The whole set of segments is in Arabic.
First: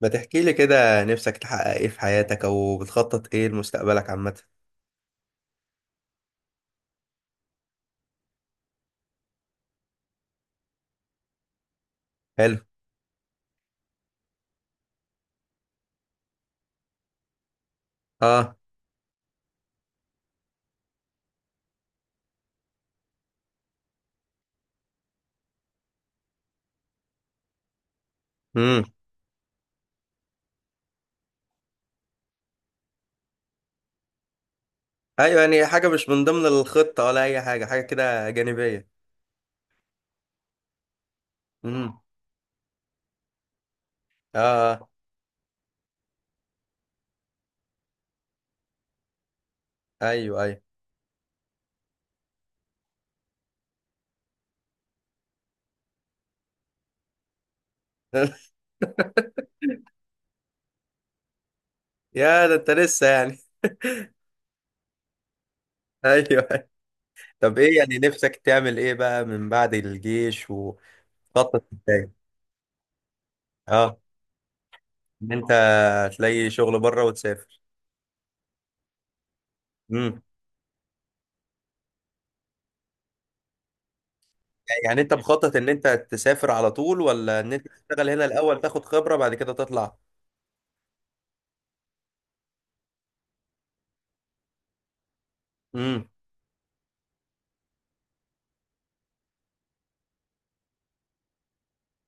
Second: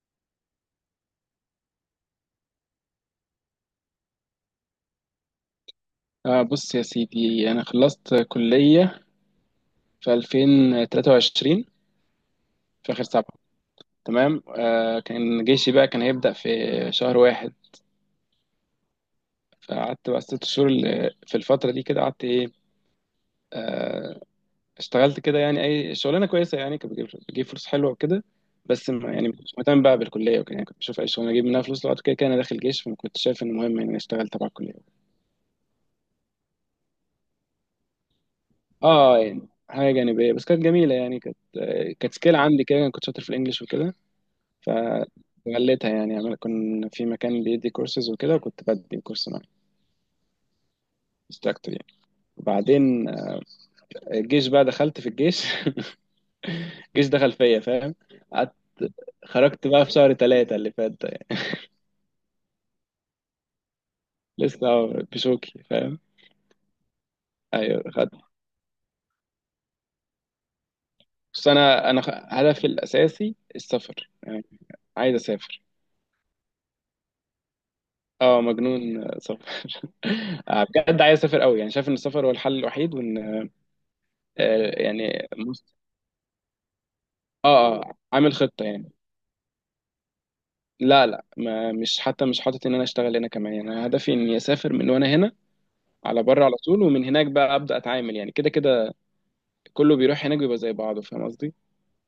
ما تحكي لي كده، نفسك تحقق ايه في حياتك او بتخطط ايه لمستقبلك عامة؟ آه، بص يا سيدي، أنا خلصت كلية في 2023، حلو. في آخر 7. تمام، كان جيشي بقى كان هيبدأ في شهر واحد. اه. فقعدت بقى 6 شهور في الفترة دي كده. قعدت إيه؟ آه اشتغلت كده، يعني أي شغلانة كويسة، يعني كانت بتجيب فلوس حلوة وكده. امم. بس ما كنتش مهتم بقى بالكلية وكده، يعني كنت بشوف أي شغلانة أجيب منها فلوس، لو كده كده أنا داخل جيش، فما كنتش شايف إن مهم إن أنا أشتغل تبع الكلية. ايوه، يعني حاجة مش من ضمن الخطة ولا اي حاجة، حاجة كده جانبية. اه يعني حاجة جانبية، بس كانت جميلة، يعني كانت آه، امم. كانت سكيل عندي كده، أنا كنت شاطر في الإنجليش وكده. اه آه. فغليتها يعني، عمال كنا في مكان بيدي كورسز وكده، وكنت بدي الكورس معاه، ايوه ايوه. انستراكتور يعني. وبعدين الجيش بقى، دخلت في الجيش. الجيش دخل فيا، فاهم؟ قعدت، خرجت بقى في شهر 3 اللي فات ده يعني. يا ده انت لسه يعني. لسه بشوكي، فاهم؟ ايوه أيوه. طب ايه ايوه يعني خدت، نفسك تعمل ايه بقى من بعد الجيش بس وتخطط انا ازاي؟ هدفي الاساسي اه، السفر يعني. عايز ان انت اسافر. تلاقي شغل بره وتسافر. اه، مجنون سفر. امم. بجد عايز اسافر قوي، يعني شايف ان السفر هو الحل الوحيد، وان يعني انت يعني مخطط ان مصر. انت تسافر على طول، ولا ان انت اه اه، تشتغل هنا عامل الاول خطة تاخد يعني. خبرة بعد كده تطلع؟ لا لا، ما مش، حتى مش حاطط ان انا اشتغل هنا كمان، يعني انا هدفي اني اسافر من وانا هنا، امم. على بره على طول، ومن هناك بقى ابدا اتعامل يعني. كده كده كله بيروح هناك بيبقى زي بعضه، فاهم قصدي؟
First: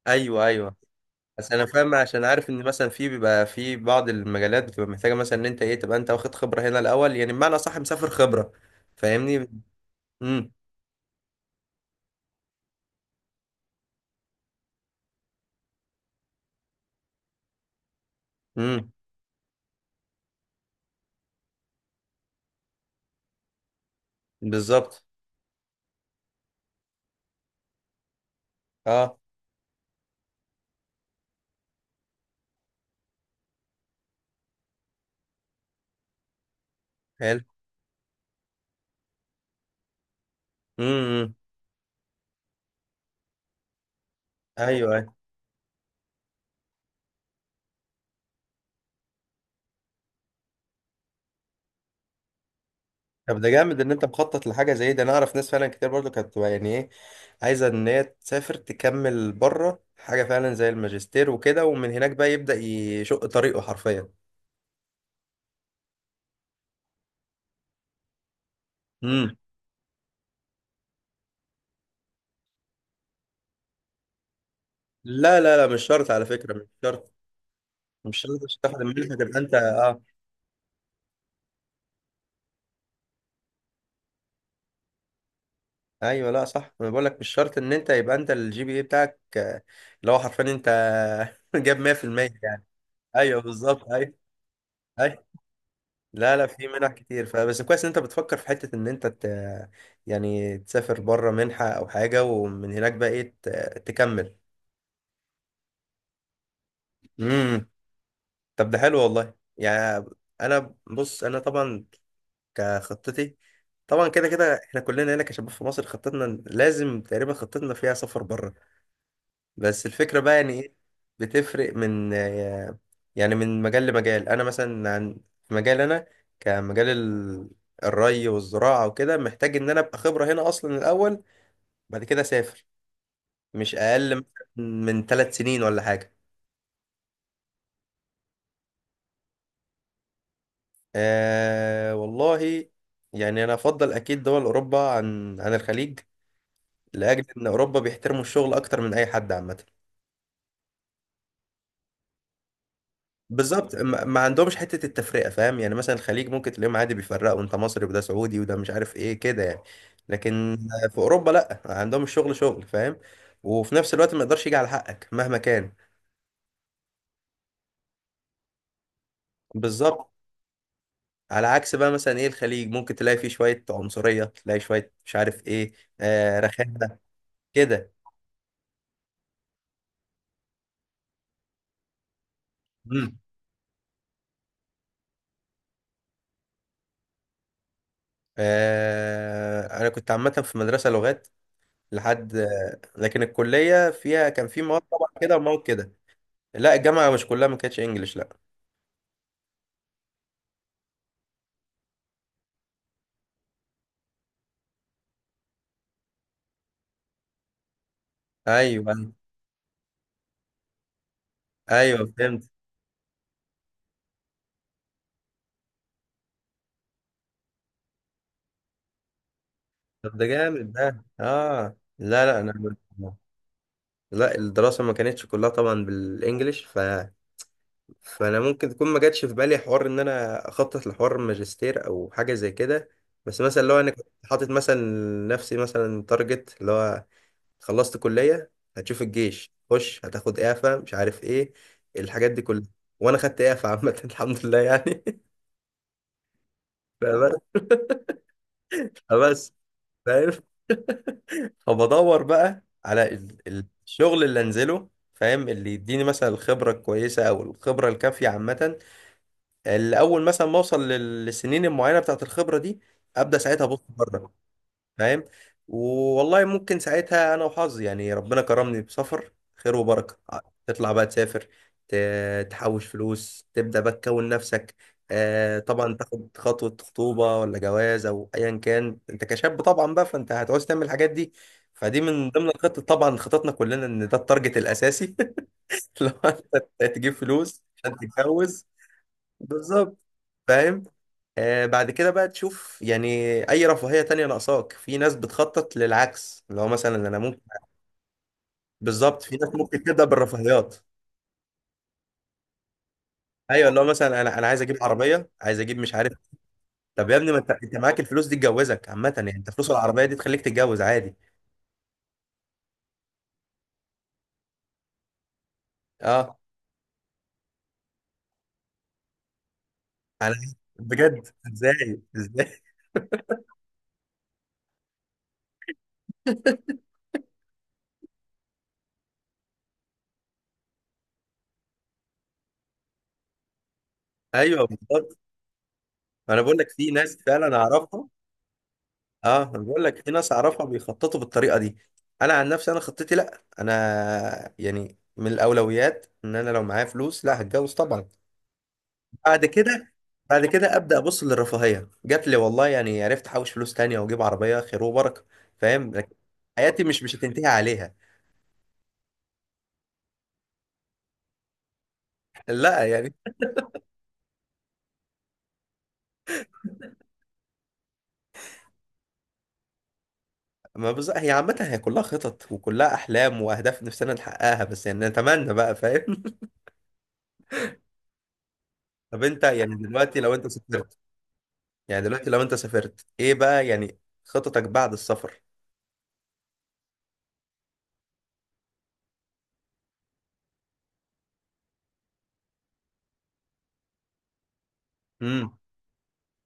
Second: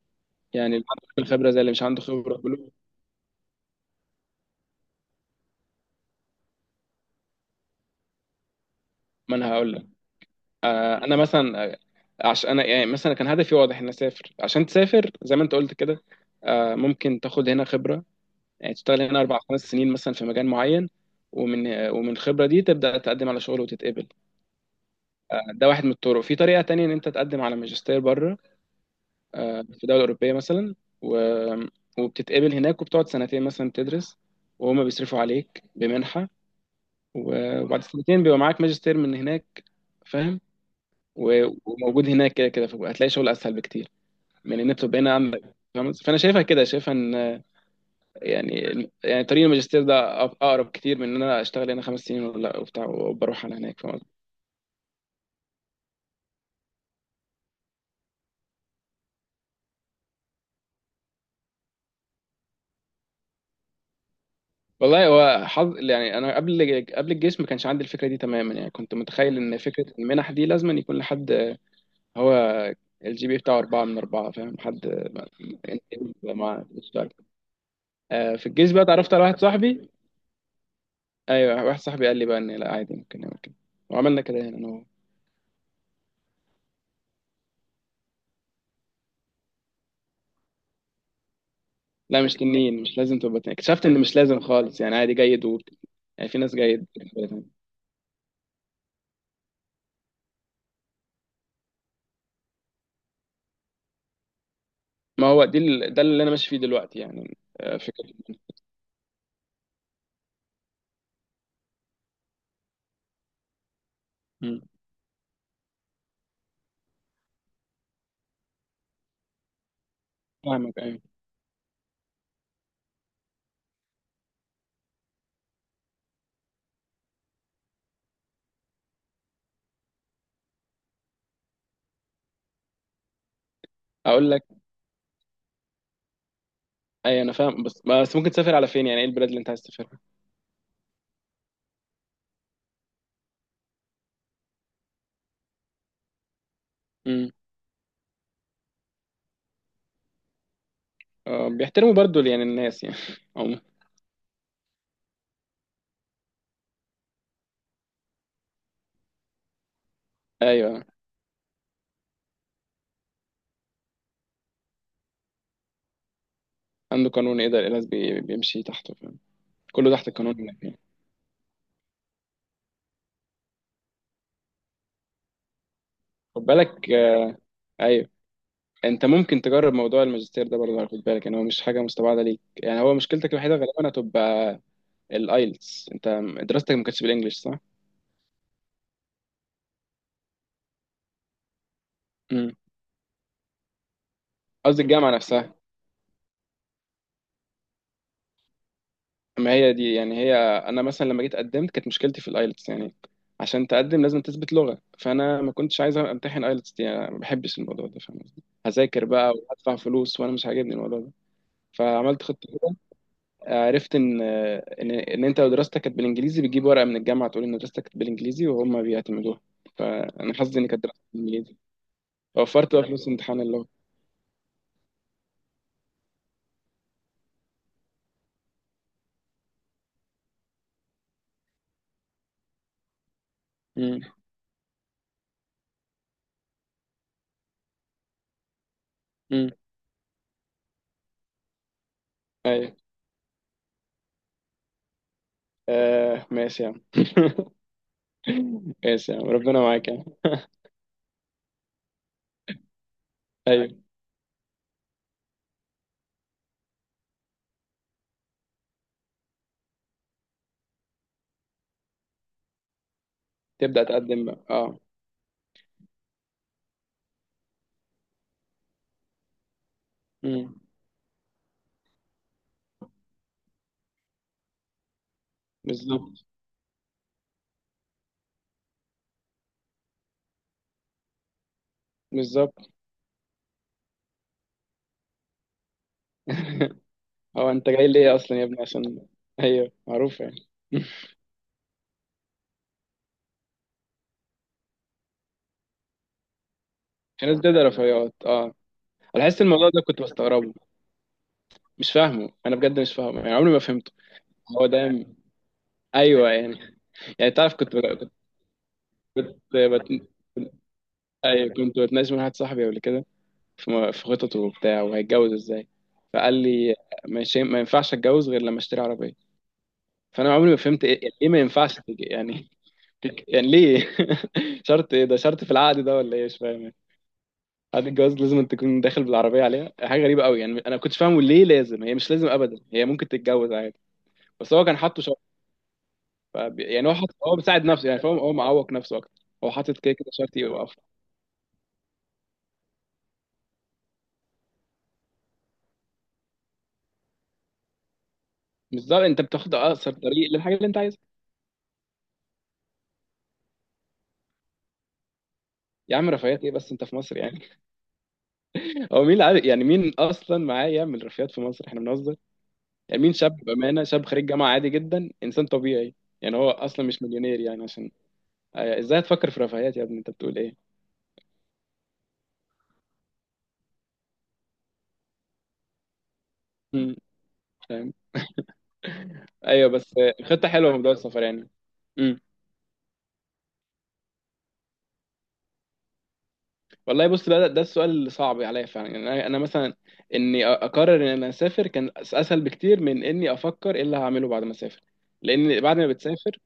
ايوه يعني ايوه. اللي عنده الخبره بس زي انا اللي مش فاهم، عنده عشان خبره، عارف ان كله. مثلا في بعض المجالات بتبقى محتاجه، مثلا ان انت ايه، تبقى انت واخد خبره هنا الاول، يعني بمعنى صح مسافر خبره. ما فاهمني؟ انا هقول لك. امم انا مثلا، عشان انا يعني مثلا كان هدفي واضح ان اسافر. عشان تسافر زي ما انت قلت كده، ممكن تاخد هنا خبره، يعني امم. تشتغل هنا 4 5 سنين مثلا في مجال معين، ومن الخبره دي تبدا تقدم على شغل وتتقبل. بالظبط. ده واحد من الطرق. في طريقه تانية، ان انت تقدم على ماجستير بره، اه. في دولة أوروبية مثلا، و... وبتتقبل هناك، وبتقعد سنتين مثلا تدرس، وهما بيصرفوا عليك بمنحة. حلو. وبعد سنتين بيبقى معاك ماجستير من هناك، فاهم؟ امم امم. وموجود هناك كده كده، فهتلاقي شغل أسهل بكتير من إن ايوه بتبقى هنا ايوه. عندك، فاهم؟ فأنا شايفها كده، شايفها إن يعني يعني طريق الماجستير ده أقرب كتير من إن أنا أشتغل هنا 5 سنين، ولا وبتاع طب وبروح ده على جامد هناك، ان فاهم انت قصدي؟ مخطط لحاجه زي ده، انا اعرف ناس فعلا كتير برضو كانت بتبقى يعني ايه، عايزه ان هي تسافر تكمل بره حاجه فعلا زي الماجستير وكده، ومن هناك بقى يبدا يشق طريقه حرفيا. والله هو حظ يعني. أنا قبل الجيش ما كانش عندي الفكرة دي تماما، يعني كنت امم. متخيل إن فكرة المنح دي لازم أن يكون لحد هو الجي بي بتاعه 4 من 4، فاهم، حد. ما لا مش شرط على فكره، مش مش فارق. شرط. مش شرط في عشان الجيش تاخد بقى المنحه اتعرفت على تبقى واحد انت صاحبي، اه. أيوه واحد صاحبي قال لي بقى إن لا عادي، ممكن نعمل كده، وعملنا كده هنا أنا وهو. ايوه، لا صح، انا بقول لك مش شرط ان انت يبقى انت الجي بي اي بتاعك اللي هو حرفيا انت جاب لا، 100% مش يعني. تنين، مش لازم تبقى ايوه تنين، اكتشفت بالظبط. إن ايوه. مش لازم خالص، يعني عادي ايوه. جيد يعني لا في لا ناس في جيد. منح كتير، فبس كويس ان انت بتفكر في حته ان انت ت... يعني تسافر بره منحه او حاجه، ومن هناك بقى ايه ت... تكمل. ما هو دي ده اللي أنا ماشي فيه دلوقتي، يعني امم. فكرة. طب ده حلو والله يعني. انا بص، انا طبعا كخطتي، طبعا كده كده مم. احنا كلنا هنا كشباب في مصر خطتنا لازم تقريبا خطتنا فيها سفر بره. بس الفكرة بقى يعني ايه، فاهمك، أيوه. بتفرق من يعني من مجال لمجال. انا مثلا عن في مجال انا، كمجال ال- الري والزراعة وكده، محتاج ان انا ابقى خبرة هنا اصلا الاول، بعد كده اسافر، مش اقل أقول لك، من ثلاث سنين ولا حاجة. أيوه أنا فاهم، بس ممكن تسافر على فين؟ يعني إيه البلاد اللي أنت عايز تسافرها؟ أه والله، يعني انا افضل اكيد دول اوروبا عن عن الخليج، لاجل مم. ان اوروبا بيحترموا الشغل اكتر من اي حد عامة. بيحترموا برضو يعني، الناس يعني عموما. بالظبط، ما عندهمش حتة التفرقة، فاهم يعني مثلا الخليج ممكن تلاقيهم عادي بيفرقوا انت مصري وده سعودي وده مش عارف ايه كده يعني. لكن ايوه، في اوروبا لا، عندهم الشغل شغل فاهم، وفي نفس الوقت ما يقدرش يجي على حقك مهما كان. عنده قانون، ايه ده؟ القلاص بيمشي تحته، فاهم، كله تحت بالظبط. القانون. مم. هناك يعني. على عكس بقى مثلا ايه الخليج، ممكن تلاقي فيه شوية عنصرية، تلاقي شوية مش عارف ايه، آه خد بالك، رخامة كده. ايوه، انت ممكن تجرب موضوع الماجستير ده برضه، خد بالك، يعني هو مش حاجه مستبعده ليك، يعني هو مم. مشكلتك الوحيده غالبا هتبقى الايلتس. انت دراستك ما كانتش بالانجلش، صح؟ آه انا كنت عامة في مدرسة لغات لحد امم، لكن الكلية فيها كان في مواد قصدي طبعا الجامعه كده نفسها. ومواد كده. لا الجامعة مش كلها، ما كانتش انجلش لا. اما هي دي يعني، هي انا مثلا لما جيت قدمت كانت مشكلتي في الايلتس يعني، عشان تقدم لازم تثبت لغه. فانا ما كنتش عايز امتحن ايلتس دي، انا ما بحبش الموضوع ده، فاهم قصدي؟ ايوه هذاكر بقى وهدفع فلوس وانا مش عاجبني الموضوع ده. ايوه فعملت خطه، فهمت. عرفت ان انت لو دراستك كانت بالانجليزي بتجيب ورقه من الجامعه تقول ان دراستك كانت بالانجليزي، وهم بيعتمدوها. طب ده فانا حظي ان جامد كانت دراستي ده. بالانجليزي، اه لا انا، وفرت بقى فلوس امتحان اللغه. لا الدراسه ما كانتش كلها طبعا بالانجلش ف... فانا ممكن تكون ما جاتش في بالي حوار ان انا اخطط لحوار ماجستير او حاجه زي كده. بس مثلا لو انا كنت امم حاطط مثلا نفسي مثلا تارجت، اللي هو خلصت كليه، هتشوف امم، الجيش، خش هتاخد اعفاء مش عارف ايه، الحاجات دي كلها. ايوه، وانا خدت اعفاء عامه الحمد لله يعني. آه ماشي يا عم. فبس. ماشي يا عم، فبس، ربنا معاك يا عم. فاهم، فبدور بقى على ايوه الشغل اللي انزله، فاهم، اللي يديني مثلا الخبرة الكويسة او الخبرة الكافية عامة، اللي اول مثلا ما اوصل للسنين المعينة بتاعت الخبرة دي، ابدا ساعتها ابص تبدا تقدم بره، بقى، اه. فاهم. والله ممكن ساعتها انا وحظي يعني ربنا كرمني بسفر خير وبركه امم، تطلع بقى تسافر، ت- تحوش فلوس، تبدا بقى تكون نفسك، آه طبعا بالظبط. تاخد خطوه خطوبه ولا جواز او ايا كان، انت كشاب طبعا بقى فانت هتعوز تعمل الحاجات دي. فدي من ضمن بالظبط. الخطط طبعا، خططنا كلنا ان ده التارجت الاساسي لو انت تجيب هو فلوس انت جاي عشان ليه اصلا يا ابني؟ تتجوز. عشان ايوه، بالظبط. معروف يعني. فاهم. بعد كده بقى تشوف يعني اي رفاهية تانية ناقصاك. في ناس بتخطط للعكس، اللي هو مثلا انا في ناس ممكن. بتبدا رفيعات، اه. بالظبط، انا في حاسس ناس الموضوع ده ممكن كنت تبدأ بستغربه، بالرفاهيات. مش فاهمه، انا بجد مش فاهمه يعني، عمري ما ايوه، اللي هو فهمته. مثلا انا عايز هو اجيب ده، عربية، عايز اجيب مش عارف. ايوه يعني. طب يا يعني ابني ما انت تعرف، انت كنت معاك كنت الفلوس دي تجوزك عامة، يعني انت فلوس بت... العربية دي تخليك تتجوز عادي. أيوة كنت بتناقش مع واحد صاحبي قبل كده، في في خططه وبتاع، وهيتجوز ازاي. فقال اه لي مش، ما ينفعش اتجوز غير لما اشتري عربيه. فانا انا عمري ما فهمت ايه، بجد، ليه ما ينفعش ازاي يعني، ازاي؟ يعني ليه؟ شرط ايه ده؟ شرط في العقد ده ولا ايه، مش فاهم يعني. عقد الجواز لازم أن تكون داخل بالعربيه عليها، حاجه غريبه قوي يعني. انا ما كنتش فاهمه ليه لازم، هي مش لازم ابدا، هي ممكن تتجوز عادي. بس هو ايوه كان حاطه بالظبط. شرط. انا بقول لك يعني في هو حط، ناس هو فعلا بيساعد نفسه يعني، اعرفها. فاهم، هو معوق نفسه اكتر، اه هو انا حاطط بقول كده لك في كده ناس شرط. اعرفها بيخططوا بالطريقه دي. انا عن نفسي انا خطتي لا، انا يعني من الاولويات ان انا لو معايا فلوس لا هتجوز طبعا. بالظبط، انت بعد بتاخد اقصر كده، طريق بعد للحاجه اللي كده انت ابدا عايزها. ابص للرفاهيه، جات لي والله يعني عرفت احوش فلوس تانية واجيب عربيه خير وبركه، فاهم. يا عم لكن رفاهيات ايه بس؟ حياتي انت في مش مصر يعني. هتنتهي عليها. هو مين اللي عارف يعني؟ مين اصلا معاه يعمل رفاهيات في مصر؟ احنا بنهزر لا يعني. مين يعني شاب، بامانه، شاب خريج جامعه عادي جدا، انسان طبيعي، يعني هو اصلا مش مليونير يعني، عشان ازاي هتفكر في رفاهيات يا ابني؟ انت بتقول ايه؟ ما بز... هي عامه هي كلها خطط وكلها احلام واهداف نفسنا نحققها بس، يعني نتمنى بقى، فاهم. مم، فاهم. طب انت ايوه يعني بس دلوقتي لو انت خطه حلوه موضوع سافرت، السفر يعني. يعني امم. دلوقتي لو انت سافرت ايه بقى يعني خططك بعد السفر؟ والله بص بقى، ده السؤال اللي صعب عليا فعلا يعني. انا مثلا اني اقرر ان انا اسافر كان اسهل بكتير من اني افكر ايه اللي هعمله بعد ما اسافر. امم. لان بعد ما بتسافر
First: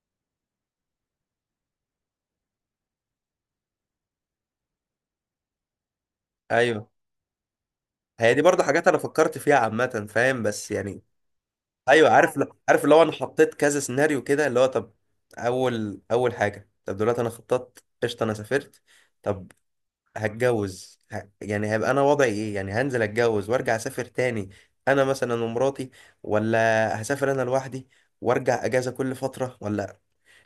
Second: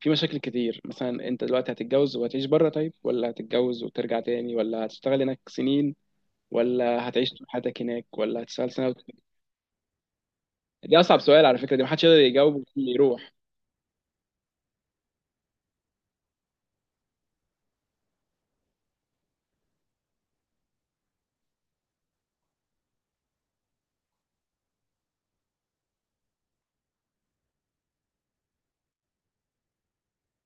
في مشاكل كتير، مثلا انت دلوقتي هتتجوز وهتعيش بره، طيب ولا هتتجوز وترجع تاني، ولا هتشتغل هناك سنين، ايوه ولا هتعيش طول حياتك هناك، هي دي ولا برضه هتشتغل حاجات سنة انا فكرت فيها عامه فاهم، بس دي يعني. أصعب سؤال على فكرة، دي محدش ايوه يقدر عارف. يجاوب عارف، اللي اللي هو انا يروح. حطيت كذا سيناريو كده، اللي هو طب، اول حاجه طب دلوقتي انا خططت قشطه، انا سافرت طب، هتجوز ه... يعني هيبقى انا وضعي ايه؟ يعني هنزل اتجوز وارجع اسافر تاني، انا مثلا ومراتي، ولا هسافر انا لوحدي وارجع اجازه كل فتره، ولا؟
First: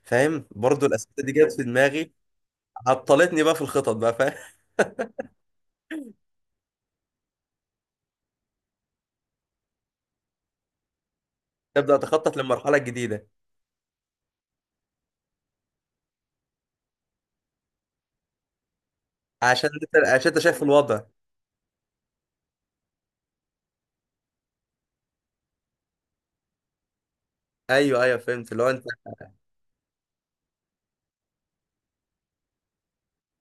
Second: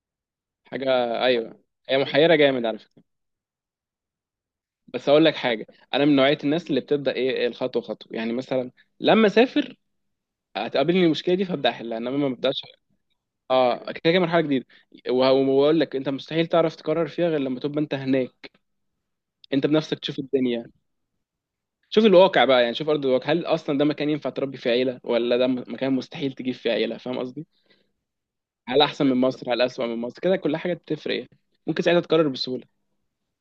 فاهم، برضه حاجة، الاسئله دي جت أيوه، في هي دماغي، محيرة جامد على فكرة. عطلتني بقى في الخطط بقى، فاهم. بس أقول لك حاجة، أنا من نوعية الناس اللي بتبدأ إيه، الخطوة خطوة يعني. مثلا لما أسافر هتقابلني المشكلة دي فأبدأ تبدا أحلها، إنما ما تخطط ببدأش. للمرحله الجديده. أه، كده كده مرحلة جديدة. وأقول لك، أنت مستحيل تعرف تقرر فيها غير لما تبقى أنت هناك، أنت عشان بنفسك انت تشوف عشان انت شايف الدنيا، الوضع. شوف الواقع بقى يعني، شوف ارض الواقع، هل اصلا ده مكان ينفع تربي فيه عيله، ولا ده مكان مستحيل تجيب فيه عيله، فاهم قصدي؟ ايوه ايوع فهمت اللي هو هل انت. احسن من مصر، هل اسوأ من مصر، كده كل حاجه بتفرق يعني، ممكن ساعتها تقرر بسهوله.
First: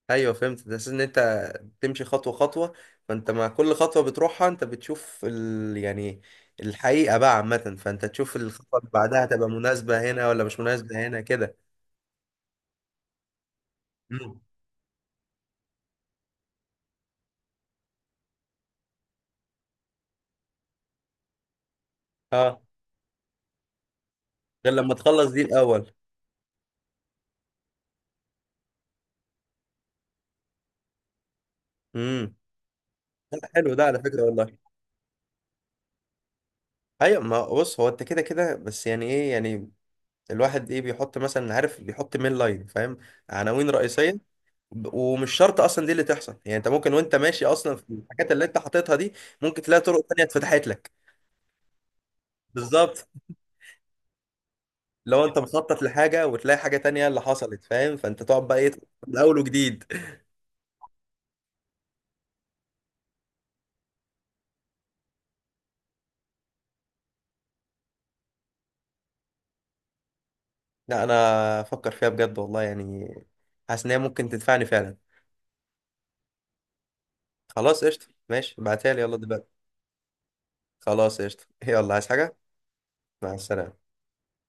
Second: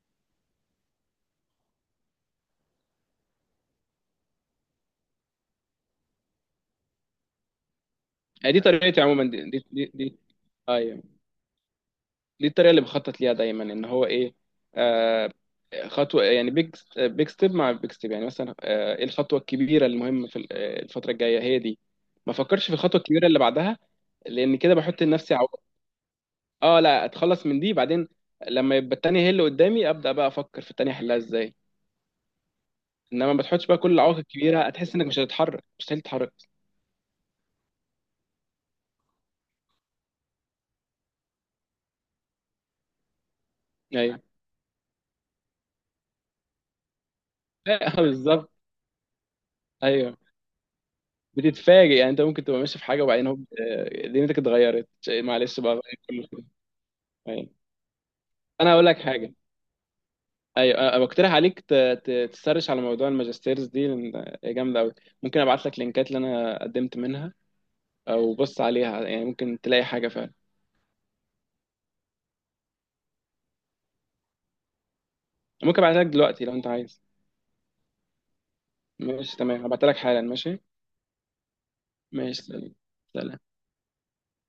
ايوه فهمت، ده اساس ان انت بتمشي خطوه خطوه، فانت مع كل خطوه بتروحها انت بتشوف ال... يعني الحقيقه بقى عامه، فانت تشوف يعني دي الخطوه اللي طريقتي بعدها عموما، دي هتبقى دي دي, مناسبه دي. هنا ولا مش ايوه، مناسبه هنا كده. دي الطريقه اللي بخطط ليها دايما، ان هو ايه، امم. آه خطوه يعني، بيج بيج ستيب مع بيج ستيب يعني. مثلا آه، ايه الخطوه الكبيره المهمه في الفتره الجايه؟ هي دي. ما اه. فكرش في الخطوه الكبيره اللي بعدها، لان غير كده لما بحط تخلص لنفسي دي عوائق. الاول. اه لا، اتخلص من دي بعدين، لما يبقى التانية هي اللي قدامي ابدا بقى افكر في التانية احلها ازاي. امم. انما ما تحطش حلو بقى ده كل على العوائق فكره والله. الكبيره، هتحس انك مش هتتحرك، مستحيل تتحرك. ايوه ما بص، هو انت كده كده، بس يعني ايه يعني الواحد ايه بيحط مثلا، عارف، بيحط مين لاين فاهم، عناوين رئيسيه. ايوه. ومش شرط اصلا دي اللي تحصل، يعني انت ممكن وانت ماشي اصلا في الحاجات اللي بالظبط. انت حاططها دي، ممكن تلاقي طرق ايوه تانية اتفتحت لك. بتتفاجئ يعني، انت ممكن تبقى ماشي في حاجه بالظبط. وبعدين هوب دنيتك اتغيرت، لو انت معلش بقى، مخطط غير لحاجة كل شيء. وتلاقي حاجة تانية اللي ايوه، حصلت، فاهم، فانت تقعد بقى ايه، انا هقول لك من حاجه. الاول وجديد. ايوه، أنا بقترح عليك تسرش على موضوع الماجستيرز دي، لان هي جامده قوي. ممكن ابعت لك لينكات اللي انا قدمت منها، او بص عليها، يعني ممكن تلاقي حاجه فعلا. لا انا افكر فيها بجد والله يعني، حاسس ان هي ممكن تنفعني فعلا. ممكن ابعتها لك دلوقتي لو انت عايز. خلاص قشطة، ماشي ابعتها لي يلا ماشي دلوقتي. تمام، هبعتلك حالا، ماشي. خلاص قشطة، يلا عايز حاجة؟ ماشي، سلام. مع سلام. السلامة.